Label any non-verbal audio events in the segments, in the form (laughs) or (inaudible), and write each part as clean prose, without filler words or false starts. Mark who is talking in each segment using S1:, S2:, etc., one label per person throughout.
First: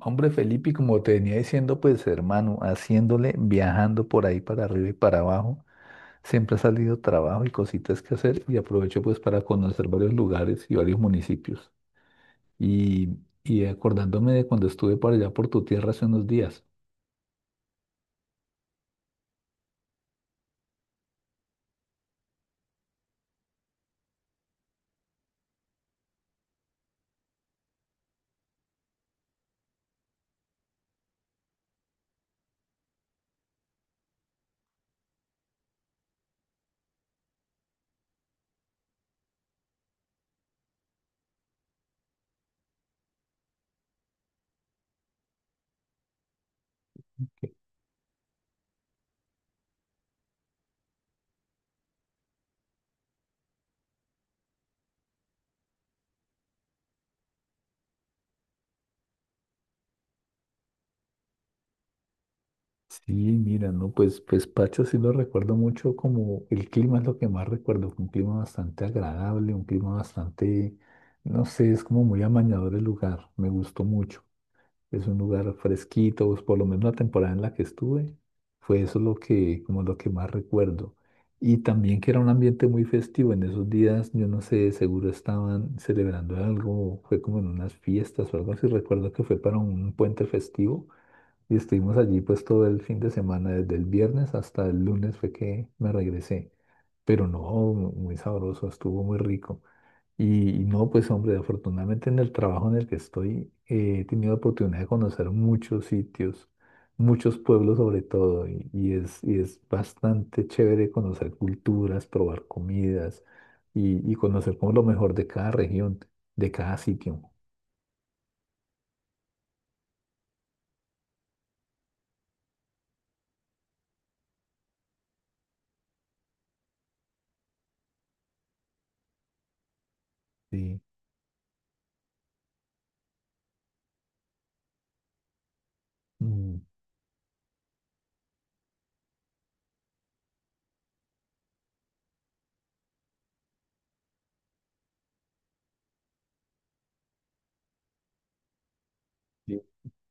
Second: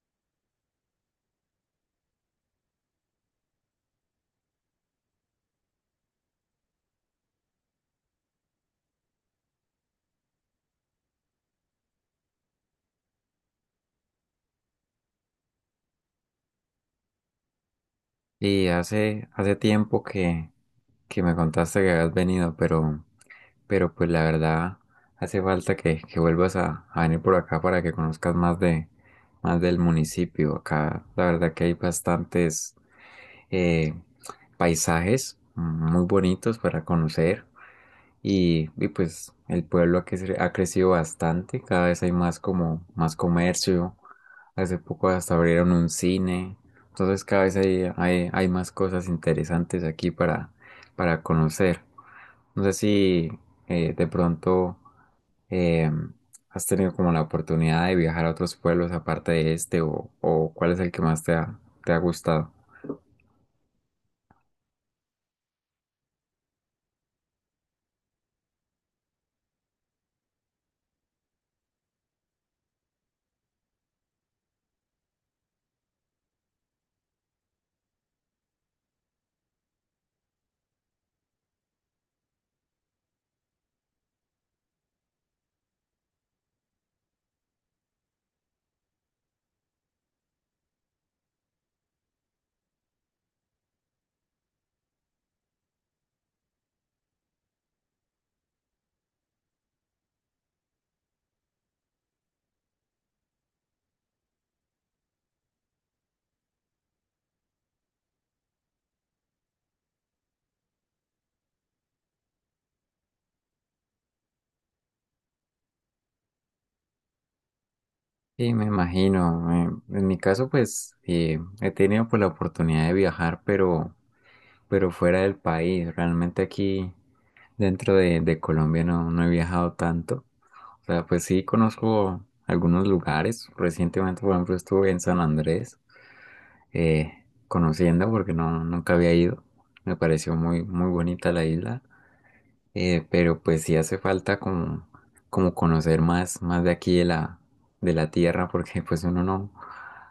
S1: Hombre, Felipe, y como te venía diciendo, pues hermano, haciéndole, viajando por ahí para arriba y para abajo, siempre ha salido trabajo y cositas que hacer y aprovecho pues para conocer varios lugares y varios municipios. Y, y acordándome de cuando estuve por allá por tu tierra hace unos días.
S2: Y hace tiempo que me contaste que habías venido, pero pues la verdad hace falta que vuelvas a venir por acá para que conozcas más más del municipio. Acá la verdad que hay bastantes eh, paisajes muy bonitos para conocer. Y pues el pueblo ha crecido bastante, cada vez hay más como más comercio, hace poco hasta abrieron un cine, entonces cada vez hay más cosas interesantes aquí para conocer. No sé si de pronto eh, has tenido como la oportunidad de viajar a otros pueblos aparte de este o cuál es el que más te te ha gustado.
S1: Sí, mira, no, pues, pues Pacha sí lo recuerdo mucho, como el clima es lo que más recuerdo, fue un clima bastante agradable, un clima bastante, no sé, es como muy amañador el lugar, me gustó mucho. Es un lugar fresquito, pues por lo menos la temporada en la que estuve, fue eso lo que, como lo que más recuerdo. Y también que era un ambiente muy festivo. En esos días, yo no sé, seguro estaban celebrando algo, fue como en unas fiestas o algo así. Recuerdo que fue para un puente festivo y estuvimos allí pues todo el fin de semana, desde el viernes hasta el lunes fue que me regresé. Pero no, muy sabroso, estuvo muy rico. Y no, pues hombre, afortunadamente en el trabajo en el que estoy, he tenido oportunidad de conocer muchos sitios, muchos pueblos sobre todo, y es bastante chévere conocer culturas, probar comidas y conocer como lo mejor de cada región, de cada sitio.
S2: Sí, me imagino. En mi caso, pues he tenido pues, la oportunidad de viajar, pero fuera del país. Realmente aquí dentro de Colombia no he viajado tanto.
S1: Sí.
S2: O sea, pues sí conozco algunos lugares. Recientemente, por ejemplo, estuve en San Andrés
S1: Mm.
S2: eh, conociendo porque nunca había ido. Me pareció muy, muy bonita la isla. Pero pues sí hace falta como conocer más de aquí de de la tierra porque (laughs) pues uno no,
S1: Sí.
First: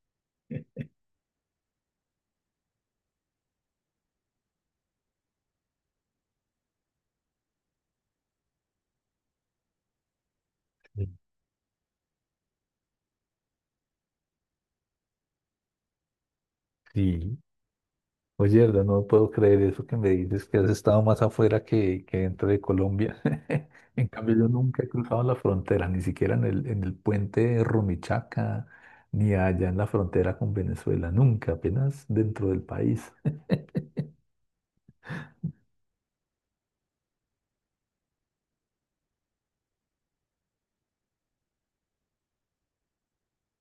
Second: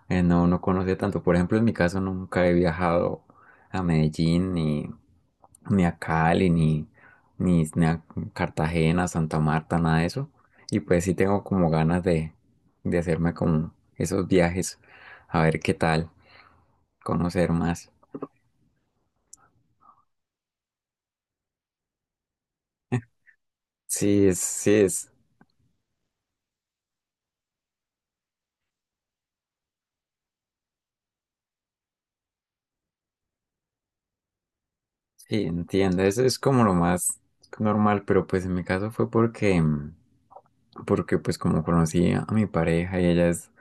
S2: no, no conoce tanto. Por ejemplo, en mi caso nunca he viajado a Medellín ni a Cali, ni a Cartagena, Santa Marta, nada de eso. Y pues sí
S1: (laughs)
S2: tengo como ganas de hacerme como esos viajes, a ver qué tal,
S1: sí.
S2: conocer más.
S1: Oye, Erdo, no puedo creer eso que me dices, que has estado más afuera que dentro de Colombia. (laughs) En
S2: Sí,
S1: cambio,
S2: es,
S1: yo
S2: sí,
S1: nunca he
S2: es,
S1: cruzado la frontera, ni siquiera en en el puente de Rumichaca, ni allá en la frontera con Venezuela, nunca, apenas dentro del país.
S2: sí, Entiendo, eso es como lo más normal, pero pues en mi caso fue porque, porque pues como conocí a mi pareja y ella es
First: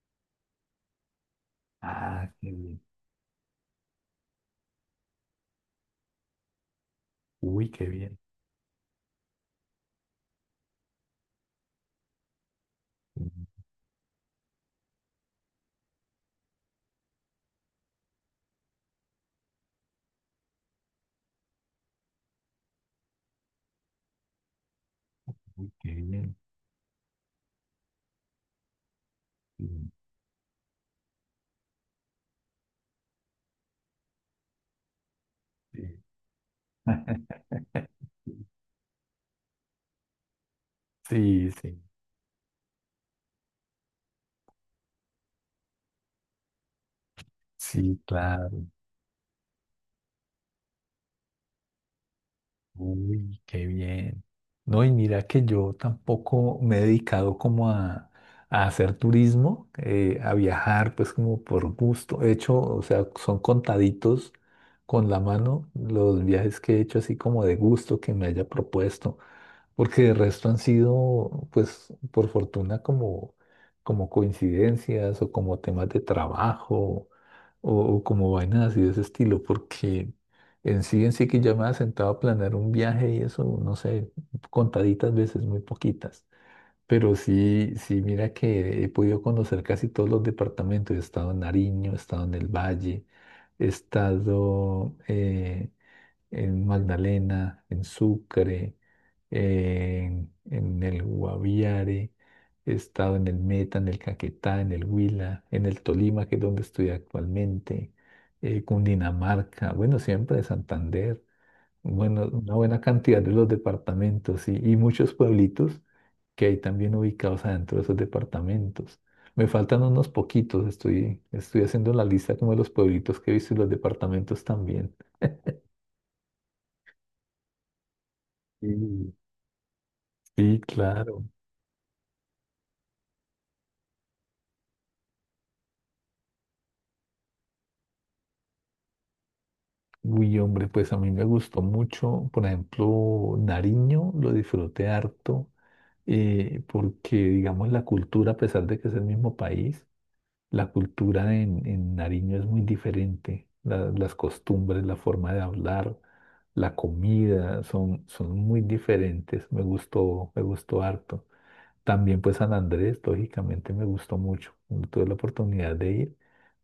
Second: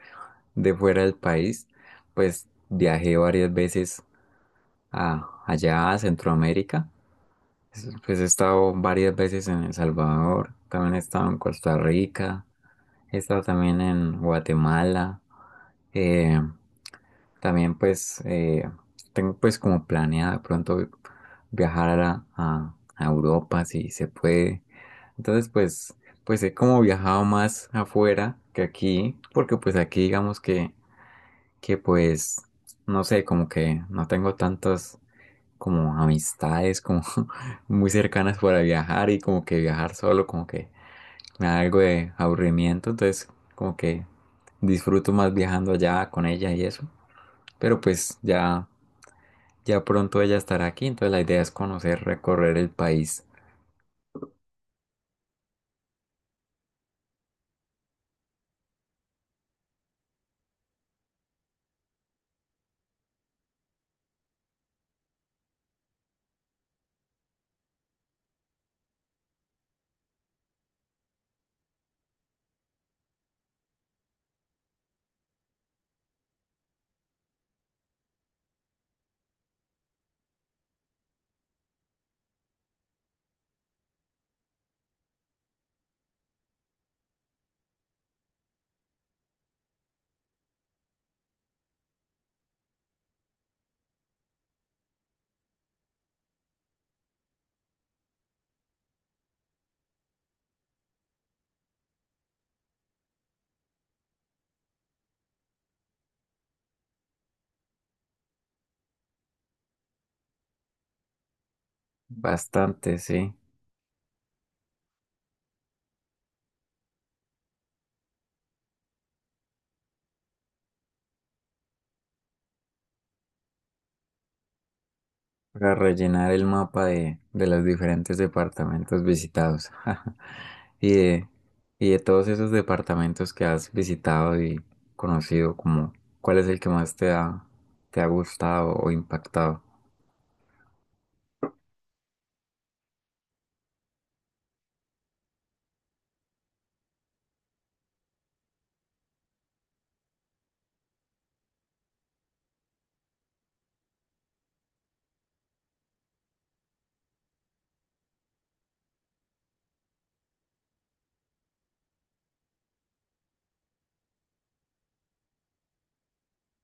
S2: de fuera del país,
S1: Ah,
S2: pues
S1: qué bien.
S2: viajé varias veces allá a Centroamérica.
S1: Uy, qué bien.
S2: Pues he estado varias veces en El Salvador, también he estado en Costa Rica, he estado también en Guatemala, eh, también pues tengo pues como planeado de pronto viajar a Europa si se puede. Entonces
S1: Uy, qué
S2: pues
S1: bien.
S2: pues he como viajado más afuera que aquí, porque pues aquí digamos que pues no sé, como que no tengo tantos
S1: Sí,
S2: como
S1: sí,
S2: amistades como (laughs) muy
S1: (laughs)
S2: cercanas para viajar y como que viajar solo como que me
S1: sí,
S2: da algo
S1: sí,
S2: de aburrimiento, entonces como que disfruto más viajando allá con ella y eso. Pero
S1: sí,
S2: pues
S1: claro.
S2: ya ya pronto ella estará aquí, entonces la idea es conocer, recorrer el país.
S1: Uy, qué bien. No, y mira que yo tampoco me he dedicado como a hacer turismo, a viajar, pues como por gusto. He hecho, o sea, son contaditos con la mano los viajes que he hecho así como de gusto que me haya propuesto, porque de resto han sido, pues, por fortuna como, como coincidencias o como temas de trabajo o como vainas así de ese estilo, porque en sí que ya me había sentado a planear un viaje y eso, no sé, contaditas veces, muy poquitas. Pero sí, sí, mira que he podido conocer casi todos los departamentos. He estado en Nariño, he estado en el Valle, he estado en Magdalena, en Sucre, en el Guaviare, he estado en el Meta, en el Caquetá, en el Huila, en el Tolima, que es donde estoy actualmente, Cundinamarca, bueno, siempre de Santander, bueno, una buena
S2: Bastante,
S1: cantidad de
S2: sí,
S1: los departamentos y muchos pueblitos que hay también ubicados adentro de esos departamentos. Me faltan unos poquitos, estoy haciendo la lista como de los pueblitos que he visto y los departamentos también.
S2: para rellenar el mapa de los diferentes departamentos
S1: Sí.
S2: visitados. (laughs)
S1: Sí,
S2: Y
S1: claro.
S2: de, y de todos esos departamentos que has visitado y conocido, como, ¿cuál es el que más te te ha gustado o impactado?
S1: Uy, hombre, pues a mí me gustó mucho, por ejemplo, Nariño, lo disfruté harto, porque digamos la cultura, a pesar de que es el mismo país, la cultura en Nariño es muy diferente. La- las costumbres, la forma de hablar, la comida, son, son muy diferentes. Me gustó harto. También pues San Andrés, lógicamente, me gustó mucho. Tuve la oportunidad de ir.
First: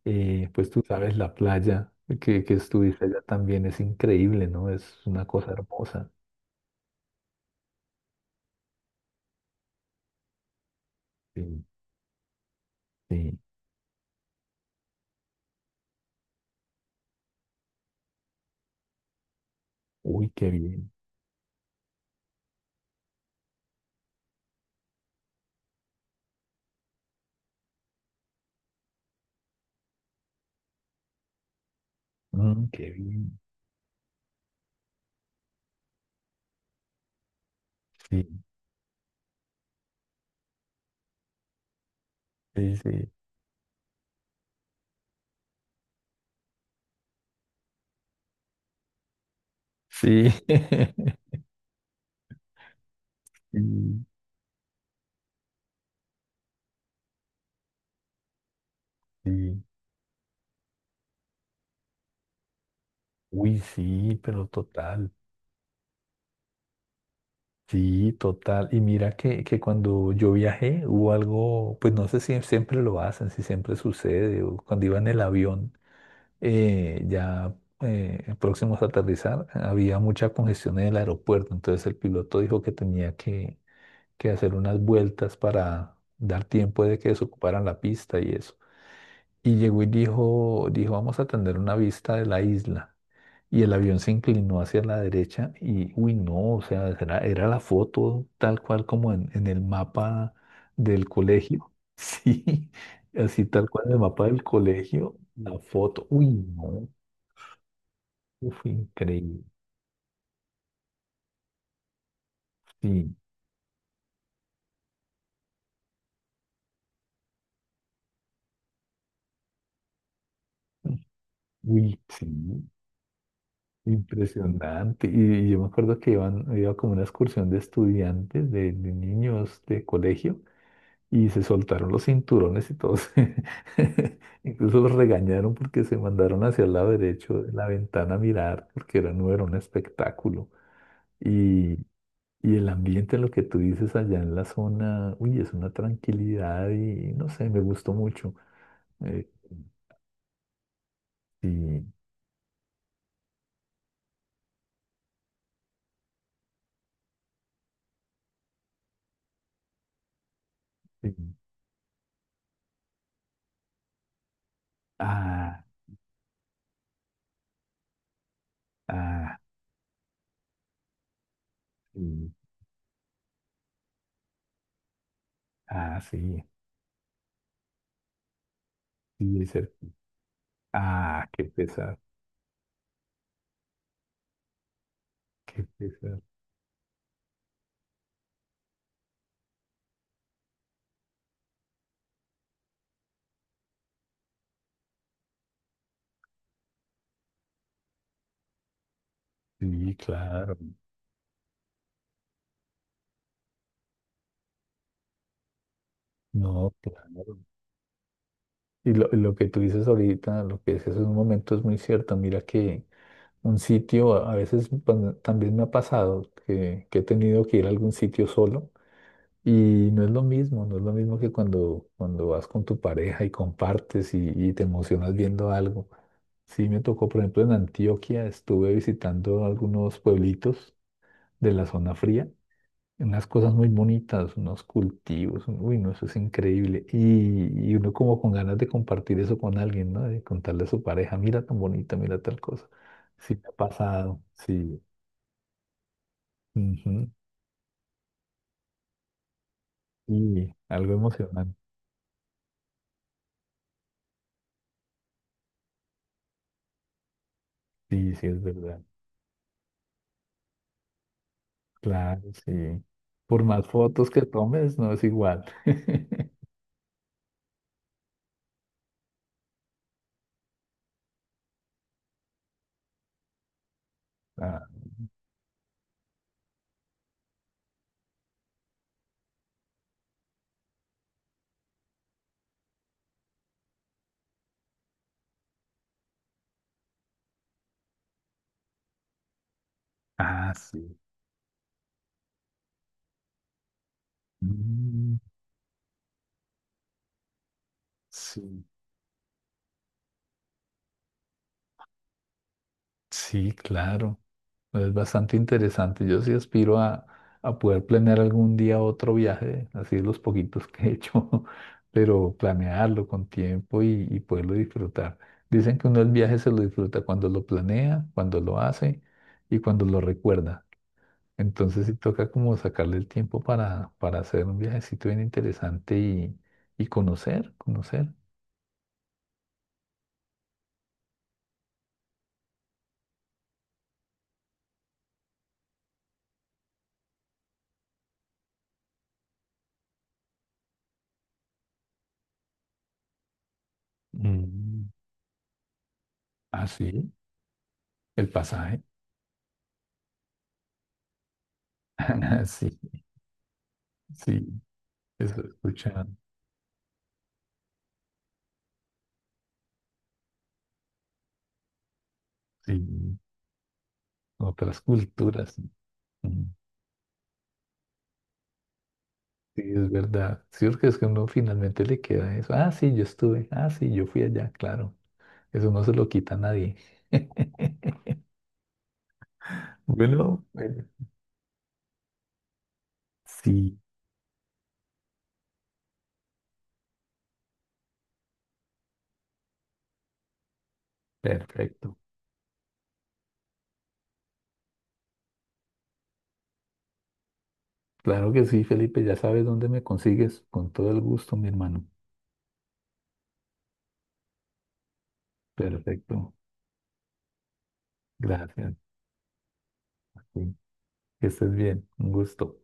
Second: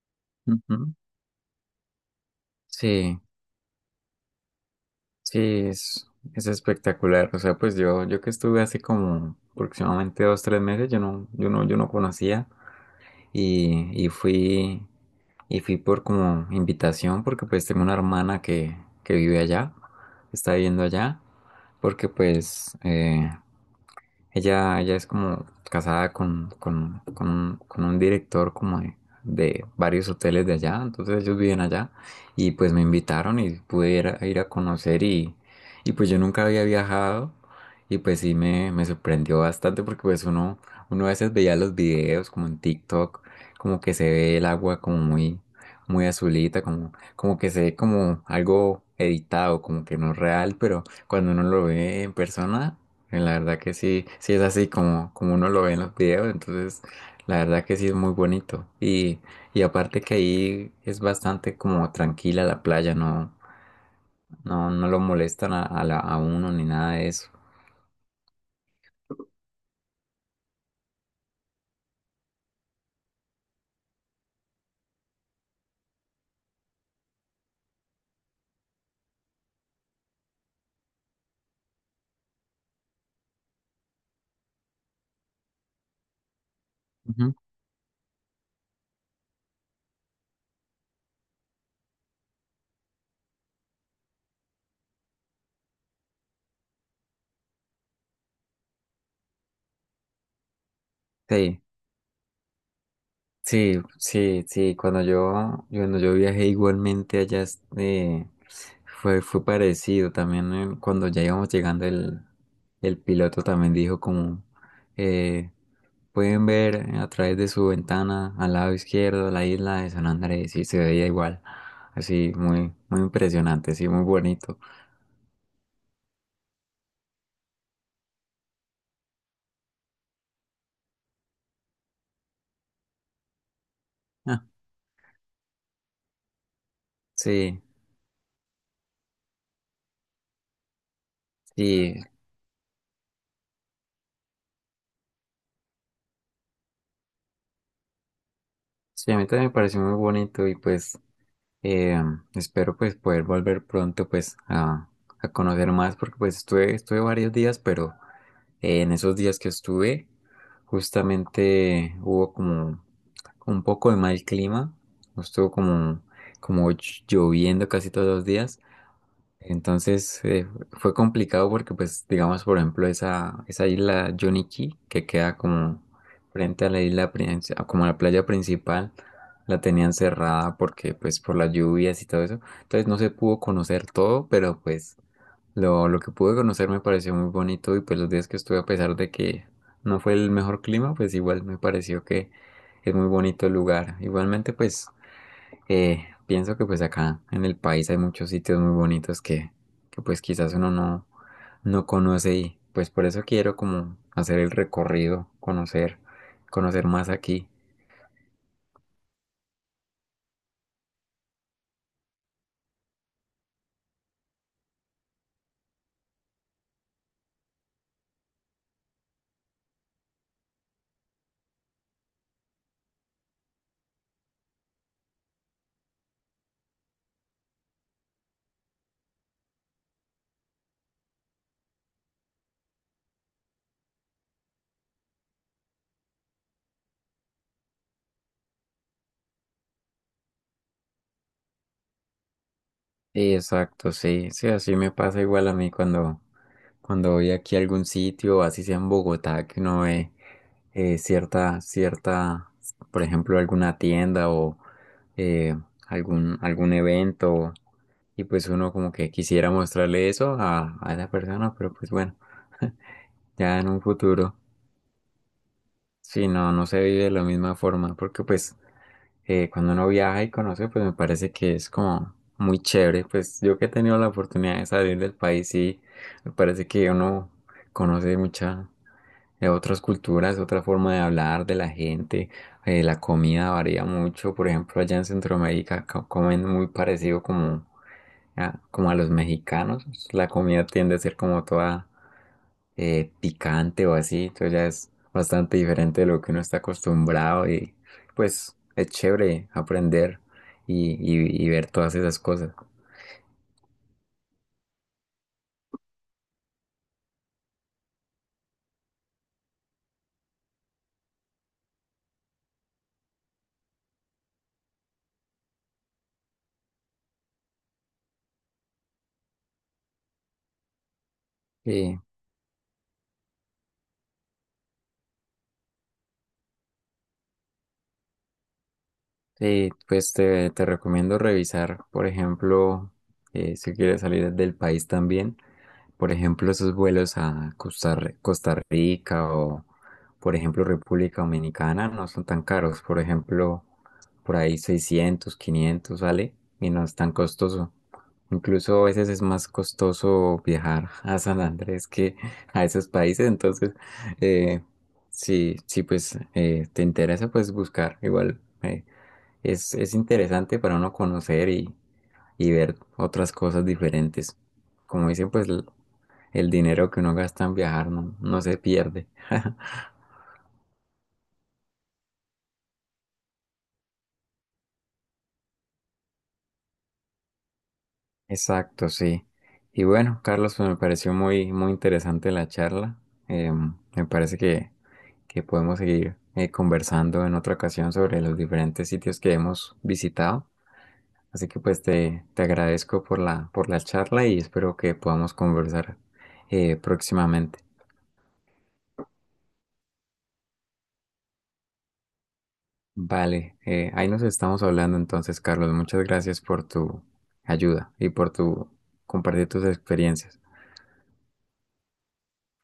S1: Pues tú
S2: Ujú.
S1: sabes, la playa que estuviste
S2: Sí,
S1: allá también es increíble, ¿no? Es una
S2: sí,
S1: cosa hermosa.
S2: es espectacular. O sea, pues yo que estuve hace como aproximadamente dos, tres meses,
S1: Sí,
S2: yo no conocía
S1: sí.
S2: y, y fui, y fui por como invitación porque pues tengo una hermana que vive allá,
S1: Uy, qué
S2: está viviendo
S1: bien.
S2: allá, porque pues ella es como casada con un director como de varios hoteles de allá, entonces ellos viven allá y
S1: Mm,
S2: pues me
S1: qué bien.
S2: invitaron y pude ir ir a conocer y pues yo nunca había viajado y pues sí
S1: Sí,
S2: me sorprendió bastante porque pues uno a veces veía los videos como en
S1: sí, sí.
S2: TikTok, como que se ve el agua como muy, muy azulita, como que se ve como algo editado, como que no es
S1: Sí.
S2: real, pero
S1: (laughs)
S2: cuando uno lo ve en persona la
S1: Sí,
S2: verdad que sí, sí es así como, como uno lo ve en los videos, entonces la verdad que sí es muy bonito.
S1: sí.
S2: Y aparte que ahí es bastante como tranquila la playa,
S1: Uy, sí, pero
S2: no lo
S1: total.
S2: molestan a uno ni nada de eso.
S1: Sí, total. Y mira que cuando yo viajé hubo algo, pues no sé si siempre lo hacen, si siempre sucede, o cuando iba en el avión. eh, ya Próximos a aterrizar, había mucha congestión en el aeropuerto, entonces el piloto dijo que tenía que hacer unas vueltas para dar tiempo de que
S2: Ujú.
S1: desocuparan la pista y eso. Y llegó y dijo, dijo, vamos a tener una vista de la isla. Y el avión se inclinó hacia la derecha y, uy, no, o sea, era, era la foto tal cual como en el mapa del
S2: Sí.
S1: colegio. (laughs) Sí, así tal
S2: Sí,
S1: cual en el mapa del
S2: sí, sí,
S1: colegio, la
S2: cuando
S1: foto.
S2: yo
S1: Uy,
S2: viajé
S1: no.
S2: igualmente allá eh,
S1: Uf, increíble.
S2: fue parecido. También cuando ya íbamos llegando el
S1: Sí.
S2: piloto también dijo como eh, pueden ver a través de su ventana al lado izquierdo la isla de San Andrés y se veía igual.
S1: Uy, sí.
S2: Así muy, muy impresionante, sí, muy bonito.
S1: Impresionante. Y yo me acuerdo que iban, iba como una excursión de estudiantes, de niños de colegio, y se soltaron los cinturones y todos. (laughs)
S2: Ah,
S1: Incluso los regañaron porque se mandaron hacia el lado derecho de
S2: sí,
S1: la ventana a mirar, porque era, no era un espectáculo. Y,
S2: sí,
S1: y el ambiente, lo que tú dices allá en la zona, uy, es una tranquilidad y no sé, me gustó mucho.
S2: sí, a mí
S1: Eh,
S2: también me pareció muy bonito y pues
S1: y,
S2: Eh, espero pues poder volver pronto pues a conocer más porque pues estuve varios días, pero en esos días que estuve
S1: y-
S2: justamente hubo como un poco de mal clima, estuvo
S1: ah.
S2: como lloviendo casi todos los días
S1: Ah,
S2: entonces fue complicado porque, pues,
S1: sí.
S2: digamos, por ejemplo, esa isla Johnny Cay, que queda como
S1: Ah, sí.
S2: frente a la isla, a como la playa principal,
S1: Y
S2: la
S1: dice,
S2: tenían cerrada porque, pues,
S1: ah,
S2: por
S1: qué
S2: las
S1: pesar,
S2: lluvias y todo eso. Entonces no se pudo conocer todo, pero pues
S1: qué
S2: lo que
S1: pesar.
S2: pude conocer me pareció muy bonito y pues los días que estuve, a pesar de que no fue el mejor clima, pues igual me pareció que es muy bonito el lugar. Igualmente, pues… pienso que pues acá en el país hay muchos sitios muy bonitos
S1: Sí,
S2: que pues quizás
S1: claro.
S2: uno no conoce y pues por eso quiero como hacer el recorrido, conocer,
S1: No,
S2: conocer más
S1: claro.
S2: aquí.
S1: Lo que tú dices ahorita, lo que dices en un momento es muy cierto. Mira que un sitio, a veces pan- también me ha pasado que he tenido que ir a algún sitio solo y no es lo mismo, no es lo mismo que cuando, cuando vas con tu pareja y compartes y te emocionas viendo algo. Sí, me tocó, por ejemplo, en Antioquia, estuve visitando algunos pueblitos de la zona fría. Unas cosas muy bonitas, unos cultivos, un- uy, no, eso es increíble. Y uno como con ganas de compartir eso con alguien, ¿no? De contarle a su pareja, mira tan bonita, mira tal cosa.
S2: Sí,
S1: Sí, me ha
S2: exacto,
S1: pasado,
S2: sí, sí, así
S1: sí.
S2: me pasa igual a mí
S1: Ujú.
S2: cuando voy aquí a algún sitio, así sea en Bogotá, que uno ve
S1: Y algo emocionante,
S2: cierta, por ejemplo, alguna tienda o eh, algún evento,
S1: sí,
S2: y
S1: sí, es
S2: pues uno
S1: verdad.
S2: como que quisiera mostrarle eso a la persona, pero pues bueno,
S1: Claro, sí.
S2: (laughs)
S1: Por
S2: ya
S1: más
S2: en un
S1: fotos que
S2: futuro.
S1: tomes, no es igual.
S2: Sí,
S1: (laughs)
S2: no, no se vive de la misma forma, porque pues cuando uno viaja y conoce, pues me parece que es como muy chévere. Pues yo que he tenido la oportunidad
S1: Ah,
S2: de salir del país, sí, me parece que uno conoce mucha, de otras culturas, otra forma de hablar de la gente. La comida varía mucho, por ejemplo, allá en Centroamérica comen muy parecido como como a los mexicanos. La
S1: ah,
S2: comida tiende
S1: sí.
S2: a ser como toda picante o así, entonces ya es
S1: Mm,
S2: bastante diferente de lo que uno está acostumbrado y pues
S1: sí,
S2: es chévere aprender y ver todas esas cosas.
S1: sí, claro. Pues, es bastante interesante. Yo sí aspiro a poder planear algún día otro viaje, así los poquitos que he hecho, (laughs) pero planearlo con tiempo y poderlo disfrutar. Dicen que uno el viaje se lo disfruta cuando lo planea, cuando lo hace y cuando lo recuerda. Entonces sí toca como sacarle el tiempo para hacer un viajecito bien interesante y conocer, conocer.
S2: Sí, pues te recomiendo revisar, por ejemplo, si quieres salir del país también, por ejemplo, esos vuelos a Costa Rica o, por ejemplo, República Dominicana no son tan caros, por ejemplo, por ahí
S1: Mm.
S2: 600, 500, sale
S1: Ah,
S2: y no es tan
S1: sí,
S2: costoso.
S1: el pasaje.
S2: Incluso a veces es más costoso viajar (laughs) a San Andrés que
S1: (laughs)
S2: a
S1: Sí,
S2: esos países, entonces, eh,
S1: sí, eso
S2: sí, pues
S1: escuchan.
S2: te interesa, pues buscar igual. Es interesante para uno conocer y
S1: Sí.
S2: ver otras cosas diferentes.
S1: Otras
S2: Como dicen, pues
S1: culturas. Mm.
S2: el dinero que uno gasta en viajar no se pierde.
S1: Sí, es verdad. Sí, porque es que uno finalmente le queda eso. Ah, sí, yo estuve. Ah, sí, yo fui allá, claro. Eso no se lo quita a nadie. (laughs)
S2: Exacto, sí. Y bueno,
S1: Bueno,
S2: Carlos, pues me pareció muy, muy interesante la charla. Em,
S1: sí,
S2: me parece que podemos seguir conversando en otra ocasión sobre los diferentes sitios que hemos visitado. Así que pues
S1: perfecto.
S2: te agradezco por por la charla y espero que podamos conversar próximamente.
S1: Claro que sí, Felipe, ya sabes dónde me consigues. Con todo el gusto, mi hermano.
S2: Vale, ahí nos estamos hablando entonces, Carlos. Muchas
S1: Perfecto.
S2: gracias por tu ayuda y por tu
S1: Gracias.
S2: compartir tus experiencias.
S1: Sí, que estés bien. Un gusto.